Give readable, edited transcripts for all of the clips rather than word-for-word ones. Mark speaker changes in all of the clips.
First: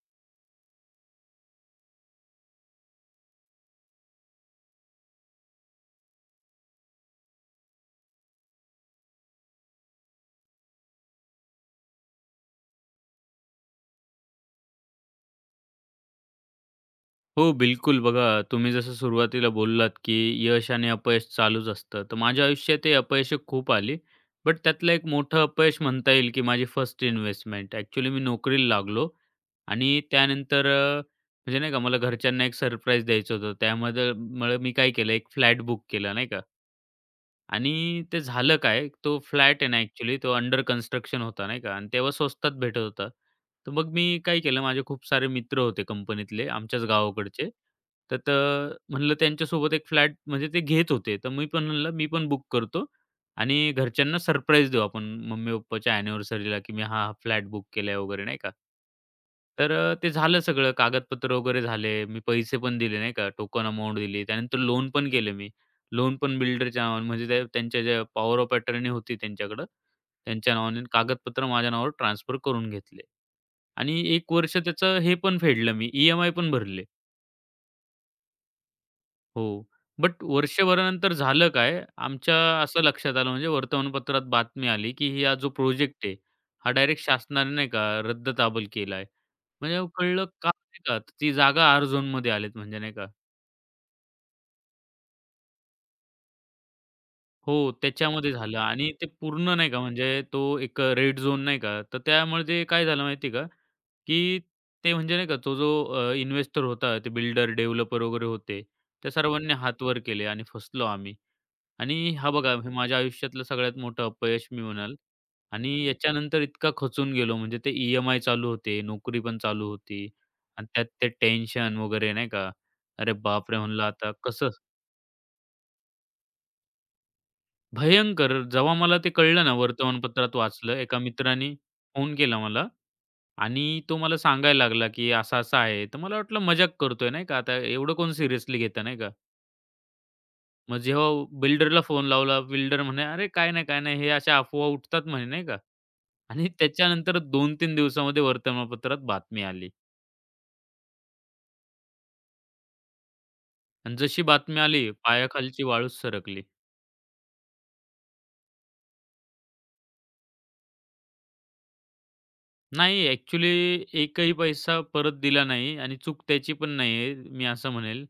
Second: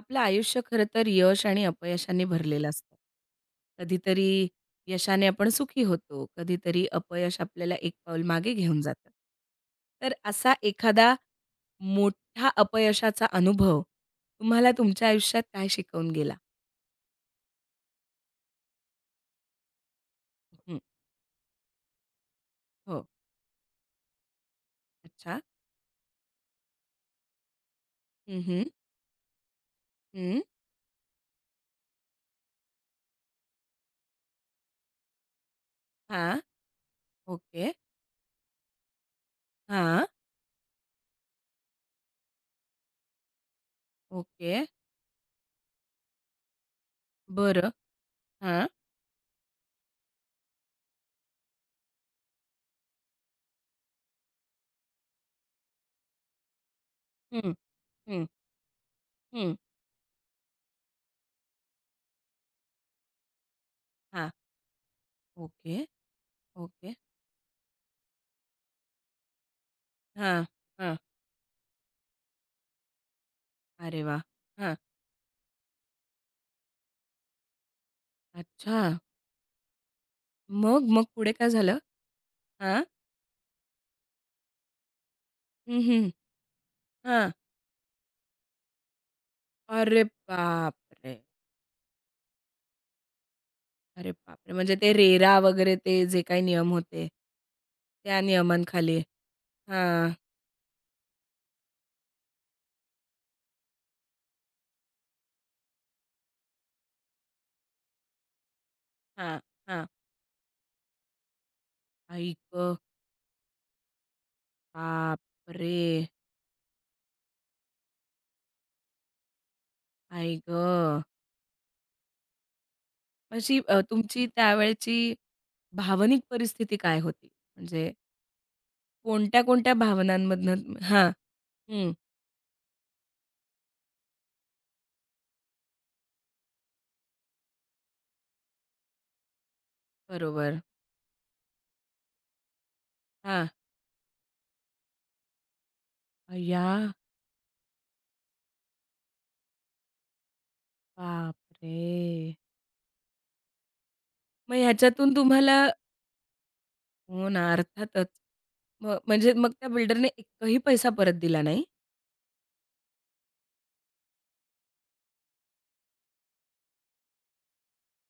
Speaker 1: आपलं आयुष्य खरं तर यश आणि अपयशाने भरलेलं असतं. कधीतरी यशाने आपण सुखी होतो, कधीतरी अपयश आपल्याला एक पाऊल मागे घेऊन जातं. तर असा एखादा मोठा अपयशाचा अनुभव तुम्हाला तुमच्या आयुष्यात काय शिकवून गेला?
Speaker 2: हो, बिलकुल. बघा, तुम्ही जसं सुरुवातीला बोललात, की यश
Speaker 1: हं,
Speaker 2: आणि अपयश चालूच असतं. तर माझ्या आयुष्यात ते
Speaker 1: हो.
Speaker 2: अपयश खूप आली. बट त्यातलं एक
Speaker 1: अच्छा.
Speaker 2: मोठं अपयश म्हणता येईल, की माझी फर्स्ट इन्व्हेस्टमेंट. ॲक्चुअली मी
Speaker 1: हं, हं.
Speaker 2: नोकरीला लागलो आणि
Speaker 1: हं.
Speaker 2: त्यानंतर म्हणजे नाही का, मला घरच्यांना एक सरप्राईज द्यायचं होतं. त्यामध्ये मुळे मी काय केलं, एक फ्लॅट बुक केला, नाही
Speaker 1: हां.
Speaker 2: का.
Speaker 1: ओके.
Speaker 2: आणि ते झालं काय, तो फ्लॅट आहे ना
Speaker 1: हां.
Speaker 2: ॲक्चुअली तो अंडर कन्स्ट्रक्शन होता नाही का आणि तेव्हा स्वस्तात भेटत होता. तर मग मी काय
Speaker 1: ओके.
Speaker 2: केलं माझे खूप सारे मित्र होते कंपनीतले आमच्याच गावाकडचे.
Speaker 1: बरं.
Speaker 2: तर
Speaker 1: हां.
Speaker 2: तर म्हणलं त्यांच्यासोबत एक फ्लॅट म्हणजे ते घेत होते. तर मी पण म्हणलं मी पण बुक करतो आणि घरच्यांना सरप्राईज देऊ आपण मम्मी-पप्पाच्या अॅनिव्हर्सरीला, की मी हा, फ्लॅट
Speaker 1: हं,
Speaker 2: बुक केलाय वगैरे
Speaker 1: हं,
Speaker 2: नाही का.
Speaker 1: हं.
Speaker 2: तर ते झालं सगळं कागदपत्र वगैरे झाले. मी पैसे पण दिले नाही का, टोकन अमाउंट दिली.
Speaker 1: हां.
Speaker 2: त्यानंतर लोन पण केले मी.
Speaker 1: ओके.
Speaker 2: लोन पण बिल्डरच्या
Speaker 1: ओके.
Speaker 2: नावाने म्हणजे त्यांच्या ज्या पॉवर ऑफ अटर्नी होती त्यांच्याकडं,
Speaker 1: हां,
Speaker 2: त्यांच्या नावाने
Speaker 1: हां.
Speaker 2: कागदपत्र माझ्या नावावर ट्रान्सफर करून घेतले आणि
Speaker 1: अरे वाह!
Speaker 2: एक वर्ष
Speaker 1: हां.
Speaker 2: त्याचं हे पण फेडलं मी, ई-एम-आय पण भरले.
Speaker 1: अच्छा.
Speaker 2: हो. बट
Speaker 1: मग? मग
Speaker 2: वर्षभरानंतर
Speaker 1: पुढे
Speaker 2: झालं
Speaker 1: काय झालं?
Speaker 2: काय, आमच्या असं
Speaker 1: हां.
Speaker 2: लक्षात आलं म्हणजे वर्तमानपत्रात बातमी आली, की हा जो
Speaker 1: हं,
Speaker 2: प्रोजेक्ट
Speaker 1: हं.
Speaker 2: आहे, हा डायरेक्ट
Speaker 1: हां.
Speaker 2: शासनाने नाही का रद्दताबल केला आहे. म्हणजे
Speaker 1: अरे
Speaker 2: कळलं का नाही का,
Speaker 1: बापरे!
Speaker 2: ती जागा आर झोनमध्ये आलेत म्हणजे नाही का.
Speaker 1: अरे बापरे! म्हणजे ते रेरा वगैरे ते जे काही नियम होते,
Speaker 2: हो,
Speaker 1: त्या
Speaker 2: त्याच्यामध्ये झालं आणि
Speaker 1: नियमांखाली.
Speaker 2: ते पूर्ण नाही का
Speaker 1: हां,
Speaker 2: म्हणजे तो एक रेड झोन नाही का, तर त्यामुळे ते काय झालं माहिती आहे का, की ते म्हणजे नाही का तो जो इन्व्हेस्टर होता, ते बिल्डर, डेव्हलपर वगैरे होते, त्या
Speaker 1: हां,
Speaker 2: सर्वांनी हात
Speaker 1: हां.
Speaker 2: वर केले आणि फसलो आम्ही. आणि हा
Speaker 1: आई
Speaker 2: बघा हे
Speaker 1: गं!
Speaker 2: माझ्या आयुष्यातलं सगळ्यात मोठं अपयश मी म्हणाल. आणि
Speaker 1: बापरे!
Speaker 2: याच्यानंतर इतका खचून गेलो म्हणजे ते ई-एम-आय चालू होते, नोकरी पण चालू होती
Speaker 1: आई
Speaker 2: आणि त्यात
Speaker 1: गं!
Speaker 2: ते टेन्शन वगैरे नाही का. अरे बापरे!
Speaker 1: अशी
Speaker 2: म्हणलं आता
Speaker 1: तुमची
Speaker 2: कसं
Speaker 1: त्यावेळची भावनिक परिस्थिती काय होती? म्हणजे
Speaker 2: भयंकर. जेव्हा मला ते
Speaker 1: कोणत्या,
Speaker 2: कळलं ना,
Speaker 1: कोणत्या
Speaker 2: वर्तमानपत्रात
Speaker 1: भावनांमधनं.
Speaker 2: वाचलं, एका
Speaker 1: हां.
Speaker 2: मित्राने
Speaker 1: हं.
Speaker 2: फोन केला मला आणि तो मला सांगायला लागला, की असं-असं आहे. तर मला वाटलं मजाक करतोय नाही का, आता एवढं कोण सिरियसली घेतं नाही का.
Speaker 1: बरोबर.
Speaker 2: मग जेव्हा बिल्डरला फोन लावला, बिल्डर म्हणे, "अरे
Speaker 1: हां.
Speaker 2: काय नाही, काय नाही, हे अशा अफवा उठतात" म्हणे नाही का. आणि
Speaker 1: अय्या!
Speaker 2: त्याच्यानंतर 2-3 दिवसामध्ये वर्तमानपत्रात बातमी आली
Speaker 1: बापरे!
Speaker 2: आणि जशी
Speaker 1: मग
Speaker 2: बातमी आली,
Speaker 1: ह्याच्यातून तुम्हाला.
Speaker 2: पायाखालची वाळूच सरकली.
Speaker 1: हो ना, अर्थातच. मग म्हणजे मग त्या बिल्डरने एकही पैसा परत दिला नाही?
Speaker 2: नाही, ॲक्चुअली एकही पैसा परत दिला नाही आणि चूक त्याची पण नाही आहे. मी असं म्हणेल.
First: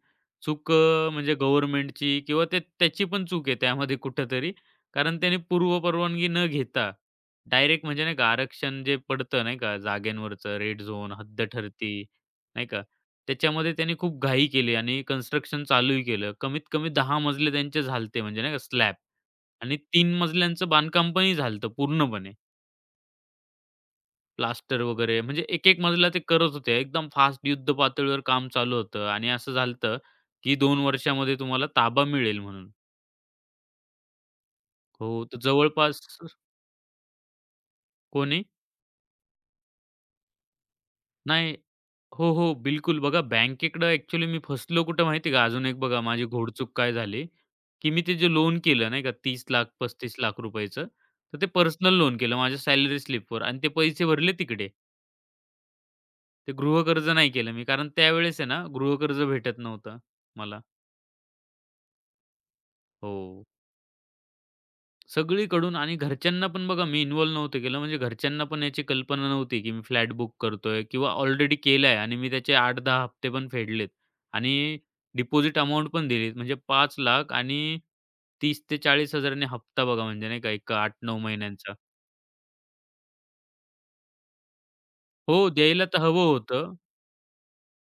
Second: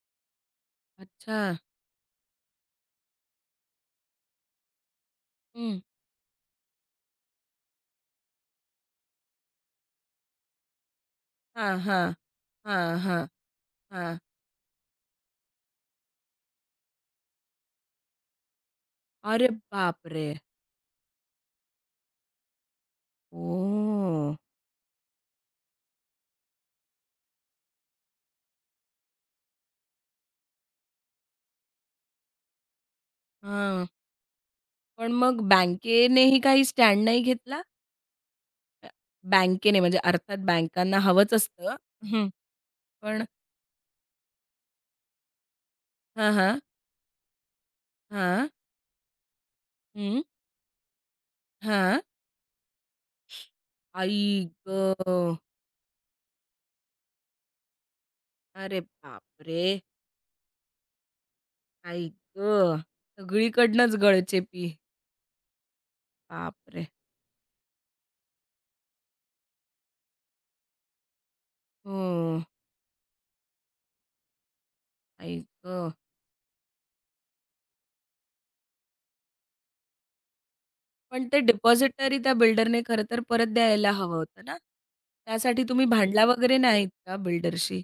Speaker 2: चूक म्हणजे
Speaker 1: अच्छा.
Speaker 2: गव्हर्नमेंटची किंवा त्याची पण चूक आहे त्यामध्ये कुठेतरी. कारण त्याने
Speaker 1: हं.
Speaker 2: पूर्वपरवानगी न घेता डायरेक्ट म्हणजे नाही का आरक्षण जे पडतं नाही का जागेंवरचं रेड झोन, हद्द
Speaker 1: हां,
Speaker 2: ठरती,
Speaker 1: हां.
Speaker 2: नाही का.
Speaker 1: हां, हां,
Speaker 2: त्याच्यामध्ये त्यांनी
Speaker 1: हां.
Speaker 2: खूप घाई केली आणि कन्स्ट्रक्शन चालूही केलं. कमीत कमी 10 मजले त्यांचे झाले म्हणजे नाही का स्लॅब
Speaker 1: अरे
Speaker 2: आणि 3
Speaker 1: बापरे!
Speaker 2: मजल्यांचं बांधकाम पण झालं पूर्णपणे.
Speaker 1: ओ,
Speaker 2: प्लास्टर वगैरे म्हणजे एक-एक मजला ते करत होते. एकदम फास्ट युद्ध पातळीवर काम चालू होतं आणि असं झालतं, की 2 वर्षामध्ये तुम्हाला ताबा मिळेल म्हणून.
Speaker 1: हां.
Speaker 2: हो,
Speaker 1: पण
Speaker 2: तर
Speaker 1: मग
Speaker 2: जवळपास
Speaker 1: बँकेनेही काही स्टँड नाही घेतला?
Speaker 2: कोणी?
Speaker 1: बँकेने म्हणजे अर्थात बँकांना हवंच
Speaker 2: नाही.
Speaker 1: असतं. हं.
Speaker 2: हो, हो, बिलकुल. बघा
Speaker 1: पण
Speaker 2: बँकेकडं ॲक्चुअली मी फसलो कुठं माहिती का? अजून एक बघा माझी
Speaker 1: हां, हां.
Speaker 2: घोडचूक काय झाली, की मी ते जे
Speaker 1: हां.
Speaker 2: लोन केलं नाही का
Speaker 1: हं.
Speaker 2: ₹30,00,000-₹35,00,000 रुपयाचं, तर ते पर्सनल
Speaker 1: हां.
Speaker 2: लोन केलं माझ्या सॅलरी स्लिपवर आणि ते पैसे
Speaker 1: आई
Speaker 2: भरले तिकडे.
Speaker 1: गं!
Speaker 2: ते गृहकर्ज नाही केलं मी कारण त्यावेळेस आहे ना
Speaker 1: अरे
Speaker 2: गृहकर्ज भेटत
Speaker 1: बापरे!
Speaker 2: नव्हतं मला.
Speaker 1: आई गं!
Speaker 2: हो.
Speaker 1: सगळीकडनंच गळचेपी.
Speaker 2: सगळीकडून आणि घरच्यांना पण बघा
Speaker 1: बापरे!
Speaker 2: मी इन्व्हॉल्व नव्हतं केलं. म्हणजे घरच्यांना पण याची कल्पना नव्हती, की मी फ्लॅट बुक करतोय किंवा ऑलरेडी केलाय
Speaker 1: हो.
Speaker 2: आणि मी त्याचे 8-10 हप्ते पण फेडलेत आणि
Speaker 1: आई
Speaker 2: डिपॉझिट अमाउंट
Speaker 1: गं!
Speaker 2: पण दिली. म्हणजे 5,00,000 आणि 30,000 ते 40,000 नी हप्ता बघा म्हणजे नाही का एक 8-9
Speaker 1: पण ते
Speaker 2: महिन्यांचा.
Speaker 1: डिपॉझिटरी त्या बिल्डरने खरं तर परत द्यायला हवं होतं ना?
Speaker 2: हो,
Speaker 1: त्यासाठी
Speaker 2: द्यायला
Speaker 1: तुम्ही
Speaker 2: तर
Speaker 1: भांडला
Speaker 2: हवं
Speaker 1: वगैरे
Speaker 2: होतं.
Speaker 1: नाहीत का बिल्डरशी?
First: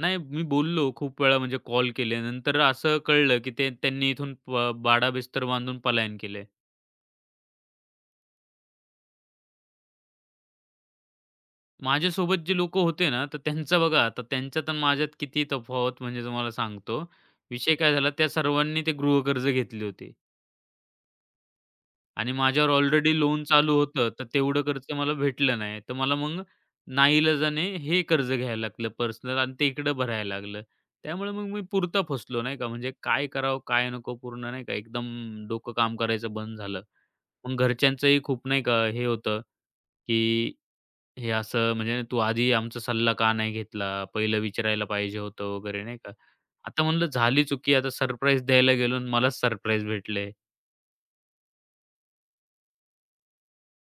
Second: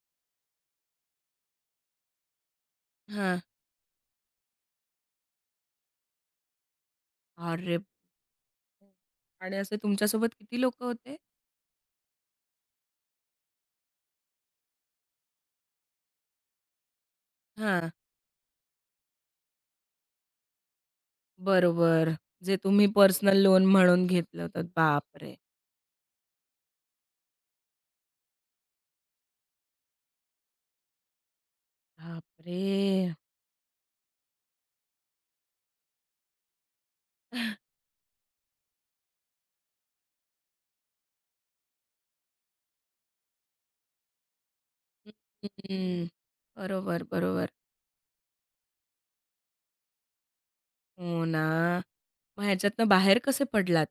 Speaker 2: नाही मी बोललो खूप वेळा म्हणजे कॉल केले. नंतर असं कळलं,
Speaker 1: हां.
Speaker 2: की ते त्यांनी इथून प बाडाबिस्तर बांधून पलायन केलंय.
Speaker 1: अरे! आणि असे तुमच्यासोबत किती लोकं होते?
Speaker 2: माझ्यासोबत जे लोकं होते ना, तर त्यांचं बघा आता त्यांच्यात आणि माझ्यात किती तफावत म्हणजे तुम्हाला सांगतो. विषय
Speaker 1: हां.
Speaker 2: काय झाला त्या सर्वांनी ते गृहकर्ज घेतली होती
Speaker 1: बरोबर.
Speaker 2: आणि
Speaker 1: जे
Speaker 2: माझ्यावर
Speaker 1: तुम्ही
Speaker 2: ऑलरेडी
Speaker 1: पर्सनल
Speaker 2: लोन
Speaker 1: लोन
Speaker 2: चालू
Speaker 1: म्हणून
Speaker 2: होतं, तर
Speaker 1: घेतलं
Speaker 2: तेवढं
Speaker 1: होतं.
Speaker 2: कर्ज मला
Speaker 1: बापरे!
Speaker 2: भेटलं नाही. तर मला मग नाईलाजाने हे कर्ज घ्यायला लागलं पर्सनल आणि ते इकडं भरायला लागलं. त्यामुळे मग मी पुरता फसलो नाही का, म्हणजे
Speaker 1: बापरे!
Speaker 2: काय करावं, काय नको पूर्ण नाही का एकदम डोकं काम करायचं बंद झालं. मग घरच्यांचंही खूप नाही का हे होतं, की हे असं म्हणजे तू आधी आमचा सल्ला का नाही घेतला? पहिलं विचारायला पाहिजे होतं वगैरे नाही
Speaker 1: हं.
Speaker 2: का? आता
Speaker 1: बरोबर,
Speaker 2: म्हणलं झाली
Speaker 1: बरोबर.
Speaker 2: चुकी आता सरप्राईज द्यायला गेलो आणि मलाच सरप्राईज भेटले.
Speaker 1: हो ना. मग ह्याच्यातनं बाहेर कसे पडलात?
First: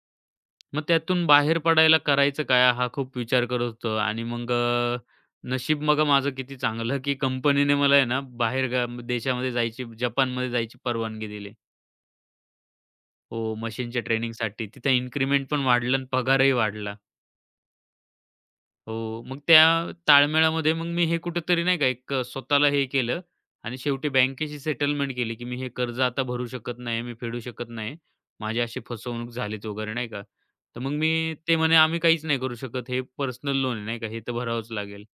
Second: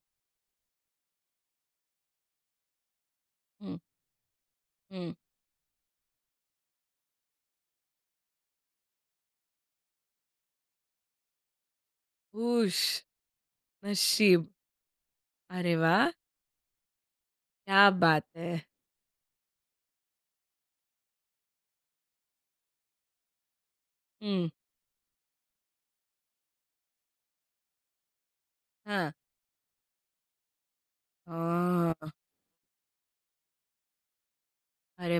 Speaker 2: मग त्यातून बाहेर पडायला करायचं काय हा खूप विचार करत
Speaker 1: हं.
Speaker 2: होतो आणि मग
Speaker 1: हं.
Speaker 2: नशीब बघा माझं किती चांगलं, की कंपनीने मला आहे ना बाहेरगा देशामध्ये जायची, जपानमध्ये जायची परवानगी दिली.
Speaker 1: हुश!
Speaker 2: हो, मशीनच्या
Speaker 1: नशीब.
Speaker 2: ट्रेनिंगसाठी. तिथे इन्क्रिमेंट पण
Speaker 1: अरे
Speaker 2: वाढलं आणि
Speaker 1: वाह!
Speaker 2: पगारही वाढला.
Speaker 1: क्या बात है!
Speaker 2: हो. मग त्या ताळमेळामध्ये मग मी हे कुठेतरी नाही का एक स्वतःला हे केलं आणि शेवटी
Speaker 1: हं.
Speaker 2: बँकेशी सेटलमेंट केली, की मी हे कर्ज आता भरू शकत नाही, मी फेडू शकत नाही. माझी अशी
Speaker 1: हां.
Speaker 2: फसवणूक झालीच वगैरे नाही का. तर मग मी ते म्हणे, "आम्ही
Speaker 1: अ,
Speaker 2: काहीच नाही करू शकत. हे पर्सनल लोन आहे नाही का, हे तर भरावंच लागेल."
Speaker 1: अरे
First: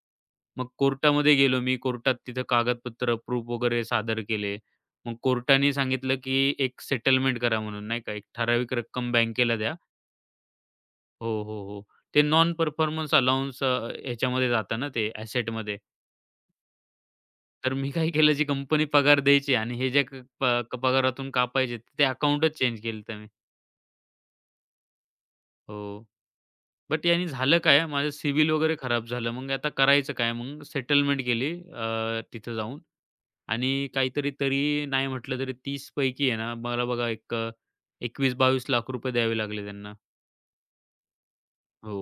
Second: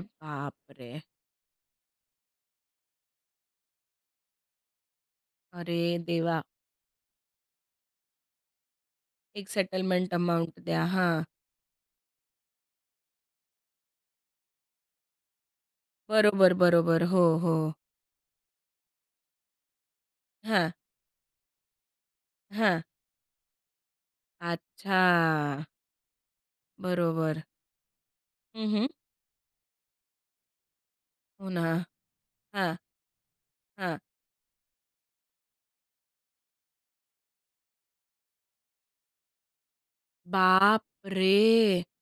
Speaker 2: मग
Speaker 1: बापरे!
Speaker 2: कोर्टामध्ये गेलो मी. कोर्टात तिथं कागदपत्र, प्रूफ वगैरे सादर केले. मग कोर्टाने
Speaker 1: अरे
Speaker 2: सांगितलं,
Speaker 1: देवा!
Speaker 2: की एक सेटलमेंट करा म्हणून नाही का, एक ठराविक रक्कम
Speaker 1: एक
Speaker 2: बँकेला द्या
Speaker 1: सेटलमेंट अमाउंट द्या. हां.
Speaker 2: हो, हो, हो. ते नॉन परफॉर्मन्स अलाउअन्स ह्याच्यामध्ये जातं ना ते ॲसेटमध्ये.
Speaker 1: बरोबर, बरोबर. हो, हो.
Speaker 2: तर मी काय केलं जी कंपनी पगार द्यायची आणि हे जे प
Speaker 1: हां,
Speaker 2: पगारातून कापायचे ते अकाउंटच चेंज
Speaker 1: हां.
Speaker 2: केलं होतं मी.
Speaker 1: अच्छा.
Speaker 2: हो. बट यानी
Speaker 1: बरोबर.
Speaker 2: झालं काय माझं सिव्हिल
Speaker 1: हं,
Speaker 2: वगैरे
Speaker 1: हं.
Speaker 2: खराब झालं. मग आता करायचं काय? मग सेटलमेंट
Speaker 1: हो
Speaker 2: केली
Speaker 1: ना.
Speaker 2: तिथं
Speaker 1: हां,
Speaker 2: जाऊन आणि
Speaker 1: हां.
Speaker 2: काहीतरी तरी नाही म्हटलं तरी 30 पैकी आहे ना, मला बघा एक ₹21 लाख रुपये द्यावे लागले त्यांना.
Speaker 1: बापरे!
Speaker 2: हो.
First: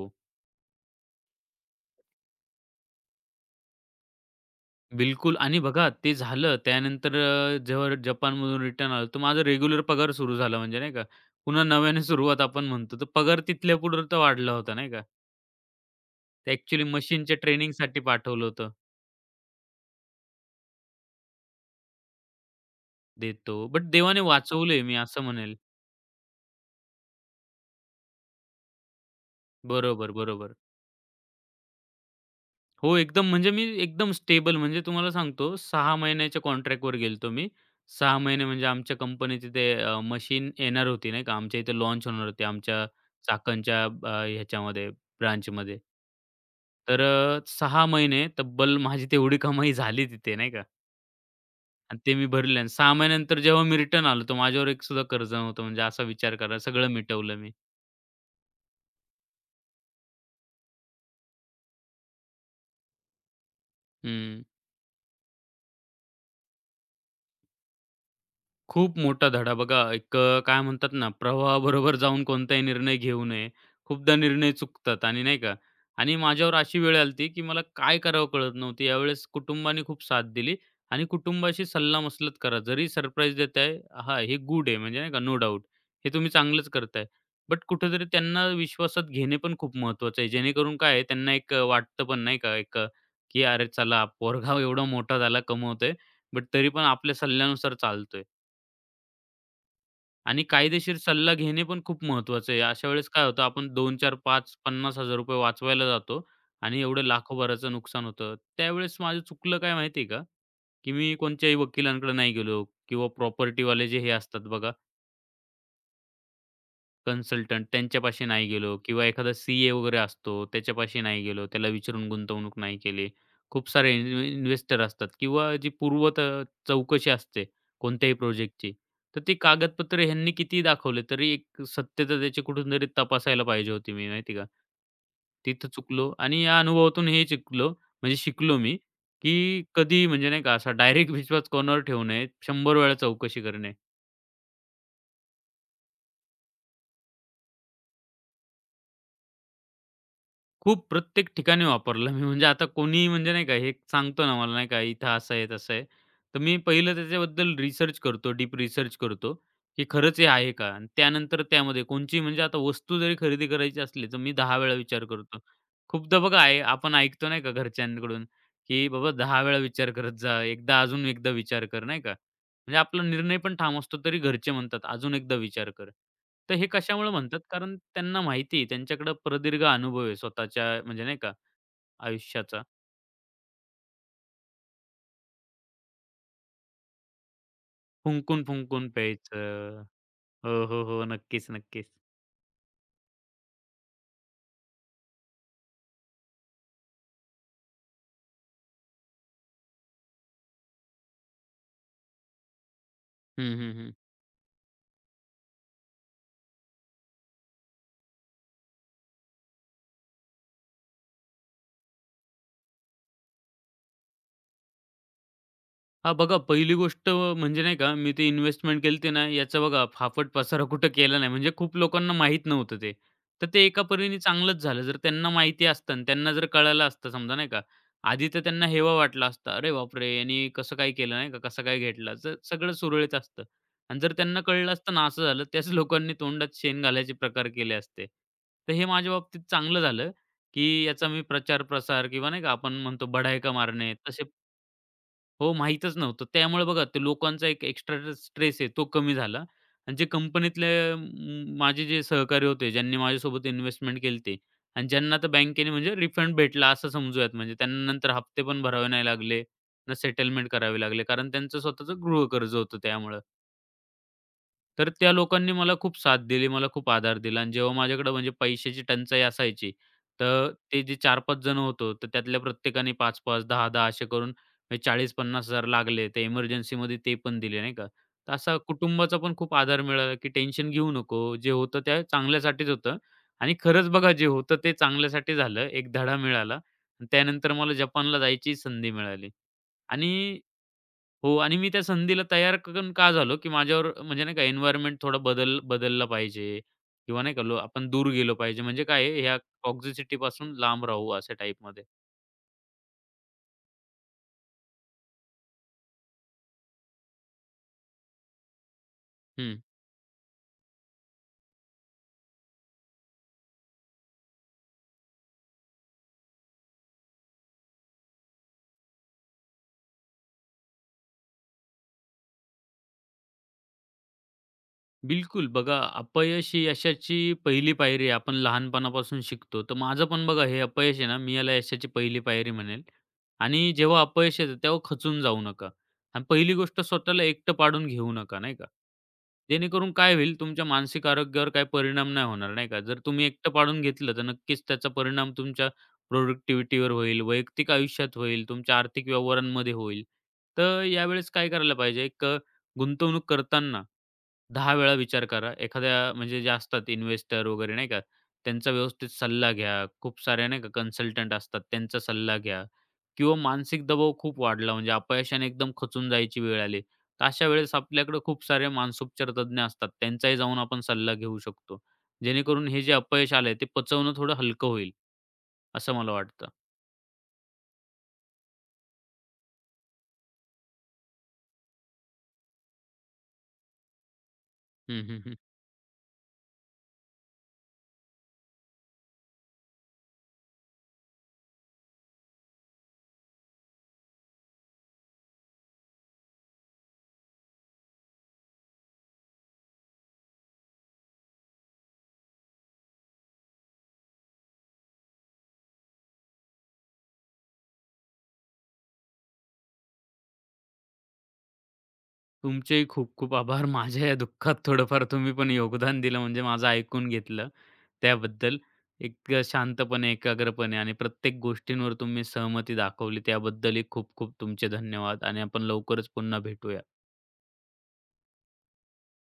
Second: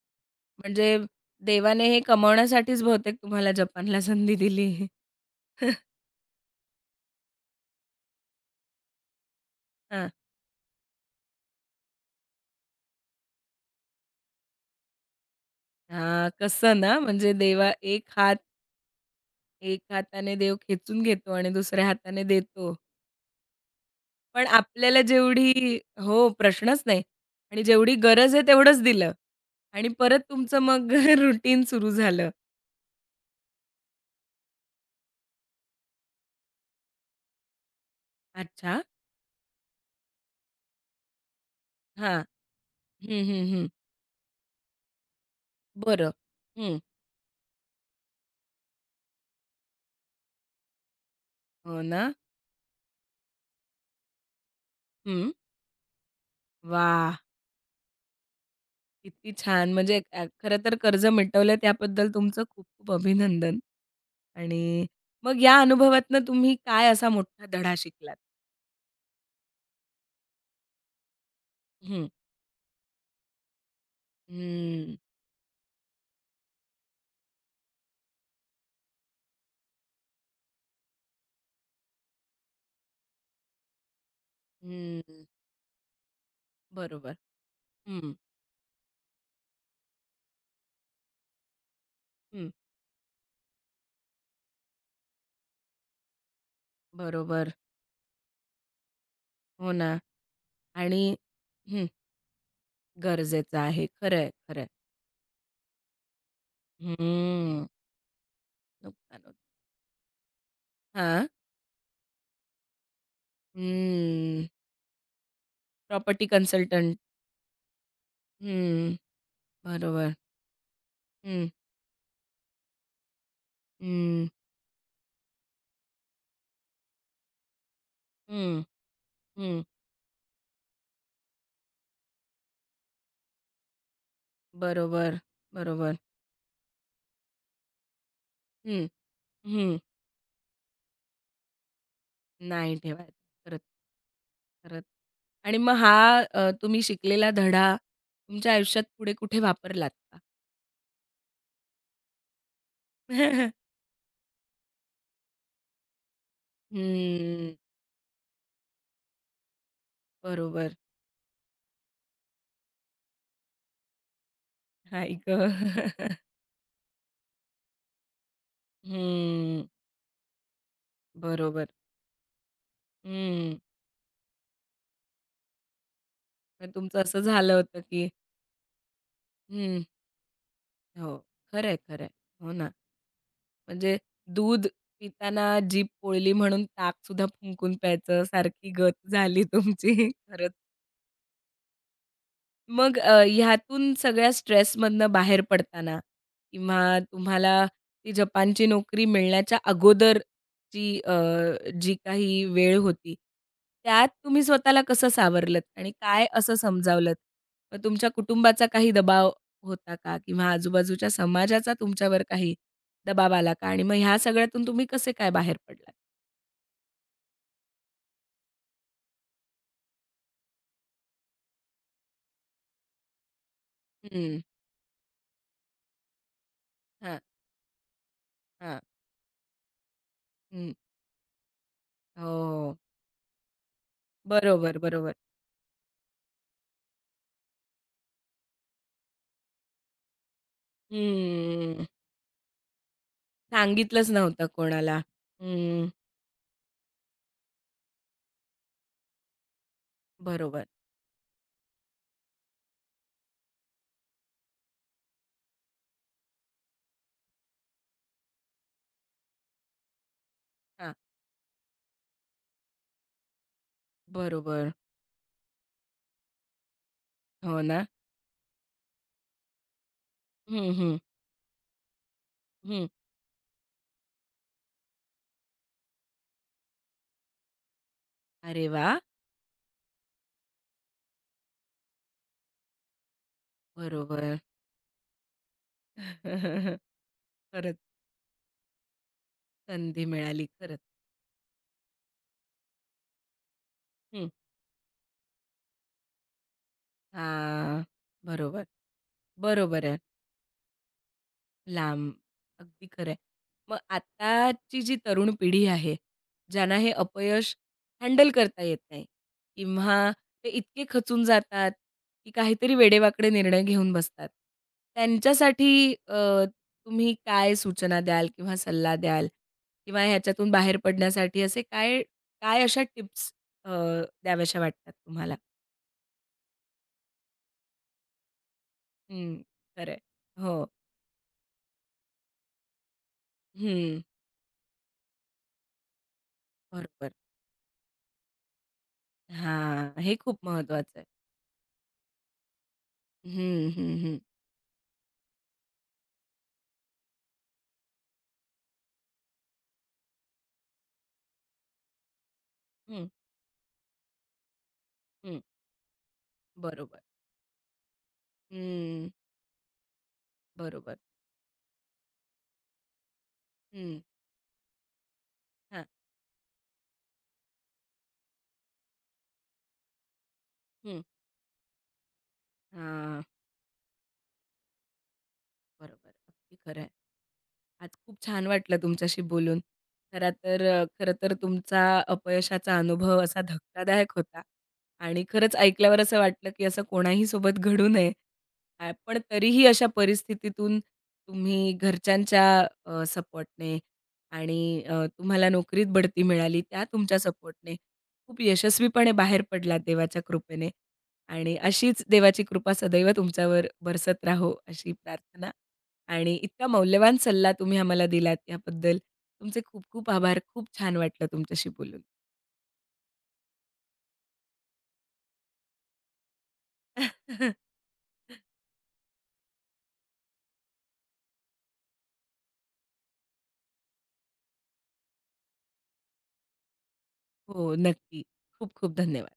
Speaker 1: म्हणजे देवाने हे कमवण्यासाठीच बहुतेक तुम्हाला जपानला संधी दिली.
Speaker 2: बिलकुल आणि बघा ते झालं त्यानंतर जेव्हा जपानमधून रिटर्न आलो, तर माझा रेग्युलर
Speaker 1: हां.
Speaker 2: पगार सुरू झाला म्हणजे नाही का. पुन्हा नव्याने सुरुवात आपण म्हणतो. तर पगार तिथल्या पुढे तर वाढला होता नाही का.
Speaker 1: हां,
Speaker 2: ते
Speaker 1: कसं
Speaker 2: ॲक्चुअली
Speaker 1: ना, म्हणजे
Speaker 2: मशीनच्या
Speaker 1: देवा
Speaker 2: ट्रेनिंगसाठी
Speaker 1: एक हात.
Speaker 2: पाठवलं होतं.
Speaker 1: एक हाताने देव खेचून घेतो आणि दुसऱ्या हाताने देतो.
Speaker 2: देतो बट देवाने
Speaker 1: पण
Speaker 2: वाचवलंय मी
Speaker 1: आपल्याला
Speaker 2: असं म्हणेल.
Speaker 1: जेवढी हो, प्रश्नच नाही आणि जेवढी गरज आहे तेवढंच दिलं आणि
Speaker 2: बरोबर,
Speaker 1: परत
Speaker 2: बरोबर.
Speaker 1: तुमचं मग रुटीन सुरू झालं.
Speaker 2: हो, एकदम म्हणजे मी एकदम स्टेबल म्हणजे तुम्हाला सांगतो 6 महिन्याच्या कॉन्ट्रॅक्टवर गेलतो मी. 6 महिने म्हणजे
Speaker 1: अच्छा.
Speaker 2: आमच्या कंपनीची ते मशीन येणार होती नाही का, आमच्या इथे लॉन्च
Speaker 1: हां.
Speaker 2: होणार होती आमच्या
Speaker 1: हं, हं, हं.
Speaker 2: चाकणच्या ह्याच्यामध्ये ब्रांचमध्ये.
Speaker 1: बरं. हं.
Speaker 2: तर 6 महिने तब्बल माझी तेवढी कमाई झाली तिथे नाही का
Speaker 1: हो
Speaker 2: आणि
Speaker 1: ना?
Speaker 2: ते मी भरले आणि 6 महिन्यानंतर जेव्हा मी रिटर्न आलो, तर माझ्यावर एक सुद्धा
Speaker 1: हं.
Speaker 2: कर्ज नव्हतं म्हणजे असा विचार करा सगळं
Speaker 1: वाह!
Speaker 2: मिटवलं मी.
Speaker 1: किती छान. म्हणजे खरं तर कर्ज मिटवलं त्याबद्दल तुमचं खूप-खूप अभिनंदन
Speaker 2: हं.
Speaker 1: आणि मग या अनुभवातनं तुम्ही काय असा मोठा धडा शिकलात?
Speaker 2: खूप मोठा धडा बघा एक काय म्हणतात ना प्रवाहाबरोबर
Speaker 1: हं.
Speaker 2: जाऊन कोणताही निर्णय घेऊ नये. खूपदा निर्णय
Speaker 1: हं,
Speaker 2: चुकतात आणि नाही का? आणि माझ्यावर अशी वेळ आली की मला काय करावं कळत नव्हती. यावेळेस कुटुंबाने खूप साथ दिली आणि कुटुंबाशी सल्लामसलत करा. जरी सरप्राईज देताय, हां, हे गुड आहे म्हणजे नाही का
Speaker 1: हं.
Speaker 2: No doubt. हे तुम्ही चांगलंच करताय.
Speaker 1: बरोबर.
Speaker 2: बट कुठेतरी
Speaker 1: हं,
Speaker 2: त्यांना विश्वासात घेणे पण खूप महत्त्वाचं आहे. जेणेकरून काय आहे त्यांना एक वाटतं पण नाही
Speaker 1: हं.
Speaker 2: का एक की "अरे चला पोरगा एवढा मोठा झाला, कमवतोय, बट तरी पण आपल्या
Speaker 1: बरोबर.
Speaker 2: सल्ल्यानुसार चालतोय."
Speaker 1: हो ना
Speaker 2: आणि कायदेशीर
Speaker 1: आणि
Speaker 2: सल्ला घेणे पण
Speaker 1: हं.
Speaker 2: खूप महत्त्वाचं आहे. अशा वेळेस काय होतं
Speaker 1: गरजेचं
Speaker 2: आपण
Speaker 1: आहे.
Speaker 2: 2, 4,
Speaker 1: खरं आहे,
Speaker 2: 5,
Speaker 1: खरं आहे.
Speaker 2: 50,000 वाचवायला जातो आणि एवढं
Speaker 1: हम्म.
Speaker 2: लाखोभराचं नुकसान होतं. त्यावेळेस
Speaker 1: नुकसान
Speaker 2: माझं
Speaker 1: होतं.
Speaker 2: चुकलं काय माहिती आहे का? की मी
Speaker 1: हां.
Speaker 2: कोणत्याही वकिलांकडे नाही गेलो किंवा प्रॉपर्टीवाले जे हे असतात
Speaker 1: हम्म.
Speaker 2: बघा,
Speaker 1: प्रॉपर्टी कन्सल्टंट.
Speaker 2: कन्सल्टंट त्यांच्यापाशी नाही गेलो
Speaker 1: हं.
Speaker 2: किंवा एखादा सीए वगैरे
Speaker 1: बरोबर.
Speaker 2: असतो त्याच्यापाशी नाही गेलो,
Speaker 1: हं,
Speaker 2: त्याला विचारून गुंतवणूक नाही केली. खूप सारे इन
Speaker 1: हं,
Speaker 2: इन्व्हेस्टर असतात किंवा जी पूर्वत चौकशी असते कोणत्याही
Speaker 1: हं,
Speaker 2: प्रोजेक्टची, तर ती
Speaker 1: हं.
Speaker 2: कागदपत्रे ह्यांनी कितीही दाखवले तरी एक सत्यता त्याची कुठूनतरी तपासायला पाहिजे होती मी माहिती का.
Speaker 1: बरोबर,
Speaker 2: तिथं
Speaker 1: बरोबर.
Speaker 2: चुकलो आणि या अनुभवातून हे शिकलो म्हणजे शिकलो मी,
Speaker 1: हं,
Speaker 2: की
Speaker 1: हं.
Speaker 2: कधी म्हणजे नाही का असा डायरेक्ट विश्वास कोणावर ठेवू नये. 100
Speaker 1: नाही
Speaker 2: वेळा
Speaker 1: ठेवायचं.
Speaker 2: चौकशी
Speaker 1: खरंच.
Speaker 2: करणे.
Speaker 1: खरंच. आणि मग हा तुम्ही शिकलेला धडा तुमच्या आयुष्यात पुढे कुठे वापरलात का?
Speaker 2: खूप प्रत्येक ठिकाणी वापरला मी म्हणजे आता कोणी म्हणजे नाही का हे सांगतो ना मला नाही का इथं असं आहे तसं आहे. तर मी पहिलं
Speaker 1: हम्म.
Speaker 2: त्याच्याबद्दल रिसर्च करतो, डीप रिसर्च करतो, की खरंच हे आहे का?
Speaker 1: बरोबर.
Speaker 2: आणि त्यानंतर त्यामध्ये कोणची म्हणजे आता वस्तू जरी खरेदी करायची असली, तर मी 10 वेळा विचार
Speaker 1: आई
Speaker 2: करतो.
Speaker 1: ग..
Speaker 2: खूपदा बघा आहे आपण ऐकतो नाही का घरच्यांकडून, की "बाबा 10 वेळा
Speaker 1: हं.
Speaker 2: विचार करत जा, एकदा अजून एकदा विचार
Speaker 1: बरोबर.
Speaker 2: कर." नाही का? म्हणजे आपला निर्णय पण
Speaker 1: हं.
Speaker 2: ठाम असतो, तरी घरचे म्हणतात, "अजून एकदा विचार कर." तर हे
Speaker 1: मग तुमचं
Speaker 2: कशामुळे
Speaker 1: असं
Speaker 2: म्हणतात?
Speaker 1: झालं
Speaker 2: कारण
Speaker 1: होतं, की
Speaker 2: त्यांना माहिती आहे, त्यांच्याकडे प्रदीर्घ
Speaker 1: हं.
Speaker 2: अनुभव आहे स्वतःच्या म्हणजे
Speaker 1: हो.
Speaker 2: नाही का
Speaker 1: खरंय, खरंय. हो
Speaker 2: आयुष्याचा.
Speaker 1: ना. म्हणजे दूध पिताना जीभ पोळली म्हणून ताकसुद्धा फुंकून प्यायचं, सारखी
Speaker 2: फुंकून-फुंकून
Speaker 1: गत झाली
Speaker 2: प्यायचं.
Speaker 1: तुमची. खरंच.
Speaker 2: हो, हो, हो. नक्कीच, नक्कीच.
Speaker 1: मग ह्यातून सगळ्या स्ट्रेसमधनं बाहेर पडताना किंवा तुम्हाला ती जपानची नोकरी मिळण्याच्या अगोदरची जी काही वेळ होती,
Speaker 2: हं, हं, हं.
Speaker 1: त्यात तुम्ही स्वतःला कसं सावरलत आणि काय असं समजावलत? मग तुमच्या कुटुंबाचा काही दबाव होता का? किंवा आजूबाजूच्या समाजाचा तुमच्यावर काही दबाव आला का? आणि मग ह्या सगळ्यातून तुम्ही कसे काय बाहेर पडलात?
Speaker 2: हां, बघा पहिली गोष्ट म्हणजे नाही का, मी ती इन्व्हेस्टमेंट केली होती ना, याचा बघा फाफट पसारा कुठं केला नाही. म्हणजे खूप लोकांना माहीत नव्हतं ते. तर ते एका परीने
Speaker 1: हं.
Speaker 2: चांगलंच झालं. जर त्यांना माहिती असतं आणि त्यांना जर कळालं असतं
Speaker 1: हां,
Speaker 2: समजा नाही का, आधी तर त्यांना
Speaker 1: हां.
Speaker 2: हेवा वाटला असता, "अरे बापरे! यांनी
Speaker 1: हं.
Speaker 2: कसं काय केलं नाही का, कसं काय घेतला?" तर सगळं
Speaker 1: हो,
Speaker 2: सुरळीत असतं. आणि जर त्यांना कळलं
Speaker 1: बरोबर,
Speaker 2: असतं ना,
Speaker 1: बरोबर.
Speaker 2: असं झालं, त्याच लोकांनी तोंडात शेण घालायचे प्रकार केले असते. तर हे माझ्या बाबतीत चांगलं झालं, की याचा मी
Speaker 1: हं.
Speaker 2: प्रचार-प्रसार किंवा नाही का आपण म्हणतो बढायका मारणे,
Speaker 1: सांगितलंच
Speaker 2: तसे
Speaker 1: नव्हतं कोणाला.
Speaker 2: हो,
Speaker 1: हं,
Speaker 2: माहीतच नव्हतं. त्यामुळे बघा ते लोकांचा एक एक्स्ट्रा स्ट्रेस आहे तो कमी झाला आणि जे
Speaker 1: बरोबर.
Speaker 2: कंपनीतले माझे जे सहकारी होते, ज्यांनी माझ्यासोबत इन्व्हेस्टमेंट केली होती आणि ज्यांना तर बँकेने म्हणजे रिफंड भेटला असं समजूयात. म्हणजे त्यांना नंतर हप्ते पण भरावे नाही लागले, ना सेटलमेंट करावे
Speaker 1: हां,
Speaker 2: लागले कारण त्यांचं स्वतःचं गृहकर्ज होतं त्यामुळं.
Speaker 1: बरोबर.
Speaker 2: तर त्या लोकांनी मला खूप साथ दिली, मला खूप आधार दिला आणि
Speaker 1: हो
Speaker 2: जेव्हा
Speaker 1: ना.
Speaker 2: माझ्याकडे म्हणजे पैशाची टंचाई असायची, तर
Speaker 1: हं,
Speaker 2: ते जे
Speaker 1: हं,
Speaker 2: 4-5 जण होतो, तर त्यातल्या
Speaker 1: हं.
Speaker 2: प्रत्येकाने 5-5, 10-10 असे करून म्हणजे 40-50,000 लागले. तर इमर्जन्सीमध्ये ते पण दिले, नाही का. तर असा
Speaker 1: अरे वा,
Speaker 2: कुटुंबाचा पण खूप आधार मिळाला, की टेन्शन घेऊ नको. जे होतं ते चांगल्यासाठीच होतं आणि खरंच बघा जे
Speaker 1: बरोबर.
Speaker 2: होतं ते चांगल्यासाठी झालं. एक धडा मिळाला आणि त्यानंतर मला
Speaker 1: खरंच
Speaker 2: जपानला जायची संधी मिळाली
Speaker 1: संधी
Speaker 2: आणि
Speaker 1: मिळाली खरंच.
Speaker 2: हो आणि मी त्या संधीला तयार करून का झालो, की माझ्यावर म्हणजे
Speaker 1: हं.
Speaker 2: नाही का एन्व्हायर्नमेंट थोडा बदलला पाहिजे किंवा नाही का
Speaker 1: हां,
Speaker 2: आपण दूर गेलो पाहिजे.
Speaker 1: बरोबर.
Speaker 2: म्हणजे काय आहे ह्या
Speaker 1: बरोबर आहे.
Speaker 2: टॉक्सिसिटीपासून लांब राहू अशा टाईपमध्ये.
Speaker 1: लांब. अगदी खरं आहे. मग आत्ताची जी तरुण पिढी आहे, ज्यांना हे अपयश हँडल करता येत नाही किंवा ते इतके खचून जातात, की काहीतरी वेडेवाकडे निर्णय घेऊन बसतात. त्यांच्यासाठी तुम्ही काय सूचना द्याल किंवा सल्ला द्याल? किंवा ह्याच्यातून बाहेर पडण्यासाठी असे काय काय अशा टिप्स अ, द्याव्याशा वाटतात तुम्हाला?
Speaker 2: बिलकुल. बघा, अपयश ही यशाची पहिली पायरी आहे. आपण लहानपणापासून
Speaker 1: हं,
Speaker 2: शिकतो. तर
Speaker 1: खरं
Speaker 2: माझं पण बघा
Speaker 1: हो.
Speaker 2: हे अपयश आहे ना, मी याला यशाची पहिली पायरी म्हणेल. आणि जेव्हा
Speaker 1: हं,
Speaker 2: अपयश येतं तेव्हा खचून जाऊ नका. आणि पहिली गोष्ट
Speaker 1: बरोबर.
Speaker 2: स्वतःला एकटं पाडून घेऊ नका, नाही का.
Speaker 1: हां,
Speaker 2: जेणेकरून
Speaker 1: हे
Speaker 2: काय होईल
Speaker 1: खूप
Speaker 2: तुमच्या
Speaker 1: महत्वाचं आहे.
Speaker 2: मानसिक आरोग्यावर काही परिणाम नाही होणार, नाही का. जर तुम्ही एकटं
Speaker 1: हं,
Speaker 2: पाडून
Speaker 1: हं,
Speaker 2: घेतलं
Speaker 1: हं.
Speaker 2: तर नक्कीच त्याचा परिणाम तुमच्या प्रोडक्टिव्हिटीवर होईल, वैयक्तिक आयुष्यात होईल, तुमच्या आर्थिक व्यवहारांमध्ये होईल. तर यावेळेस काय करायला पाहिजे एक
Speaker 1: हं,
Speaker 2: गुंतवणूक करताना 10 वेळा विचार
Speaker 1: हं.
Speaker 2: करा. एखाद्या म्हणजे जे असतात
Speaker 1: बरोबर.
Speaker 2: इन्व्हेस्टर वगैरे नाही का, त्यांचा
Speaker 1: हं,
Speaker 2: व्यवस्थित सल्ला घ्या. खूप सारे नाही का
Speaker 1: बरोबर.
Speaker 2: कन्सल्टंट असतात, त्यांचा सल्ला घ्या किंवा मानसिक
Speaker 1: हं.
Speaker 2: दबाव खूप वाढला म्हणजे अपयशाने एकदम
Speaker 1: हां,
Speaker 2: खचून जायची वेळ आली. तर अशा वेळेस आपल्याकडे खूप सारे मानसोपचार तज्ञ असतात. त्यांचाही जाऊन आपण
Speaker 1: हं.
Speaker 2: सल्ला घेऊ शकतो. जेणेकरून हे जे
Speaker 1: हां,
Speaker 2: अपयश आलंय ते पचवणं थोडं हलकं होईल, असं
Speaker 1: बरोबर.
Speaker 2: मला वाटतं.
Speaker 1: अगदी खरं आहे. आज खूप छान वाटलं तुमच्याशी बोलून. खरं तर तुमचा अपयशाचा अनुभव असा धक्कादायक होता
Speaker 2: हं, हं,
Speaker 1: आणि
Speaker 2: हं.
Speaker 1: खरंच ऐकल्यावर असं वाटलं, की असं कोणाही सोबत घडू नये. पण तरीही अशा परिस्थितीतून तुम्ही घरच्यांच्या सपोर्टने आणि तुम्हाला नोकरीत बढती मिळाली त्या तुमच्या सपोर्टने खूप यशस्वीपणे बाहेर पडलात देवाच्या कृपेने आणि अशीच देवाची कृपा सदैव तुमच्यावर बरसत राहो अशी प्रार्थना आणि इतका मौल्यवान सल्ला तुम्ही आम्हाला दिलात याबद्दल तुमचे खूप खूप आभार. खूप छान वाटलं तुमच्याशी बोलून.
Speaker 2: तुमचेही खूप खूप आभार. माझ्या या दुःखात थोडंफार तुम्ही पण योगदान दिलं म्हणजे माझं ऐकून घेतलं त्याबद्दल एक शांतपणे, एकाग्रपणे आणि प्रत्येक गोष्टींवर तुम्ही सहमती दाखवली त्याबद्दलही खूप खूप तुमचे धन्यवाद आणि आपण लवकरच पुन्हा भेटूया.
Speaker 1: हो, नक्की. खूप खूप धन्यवाद.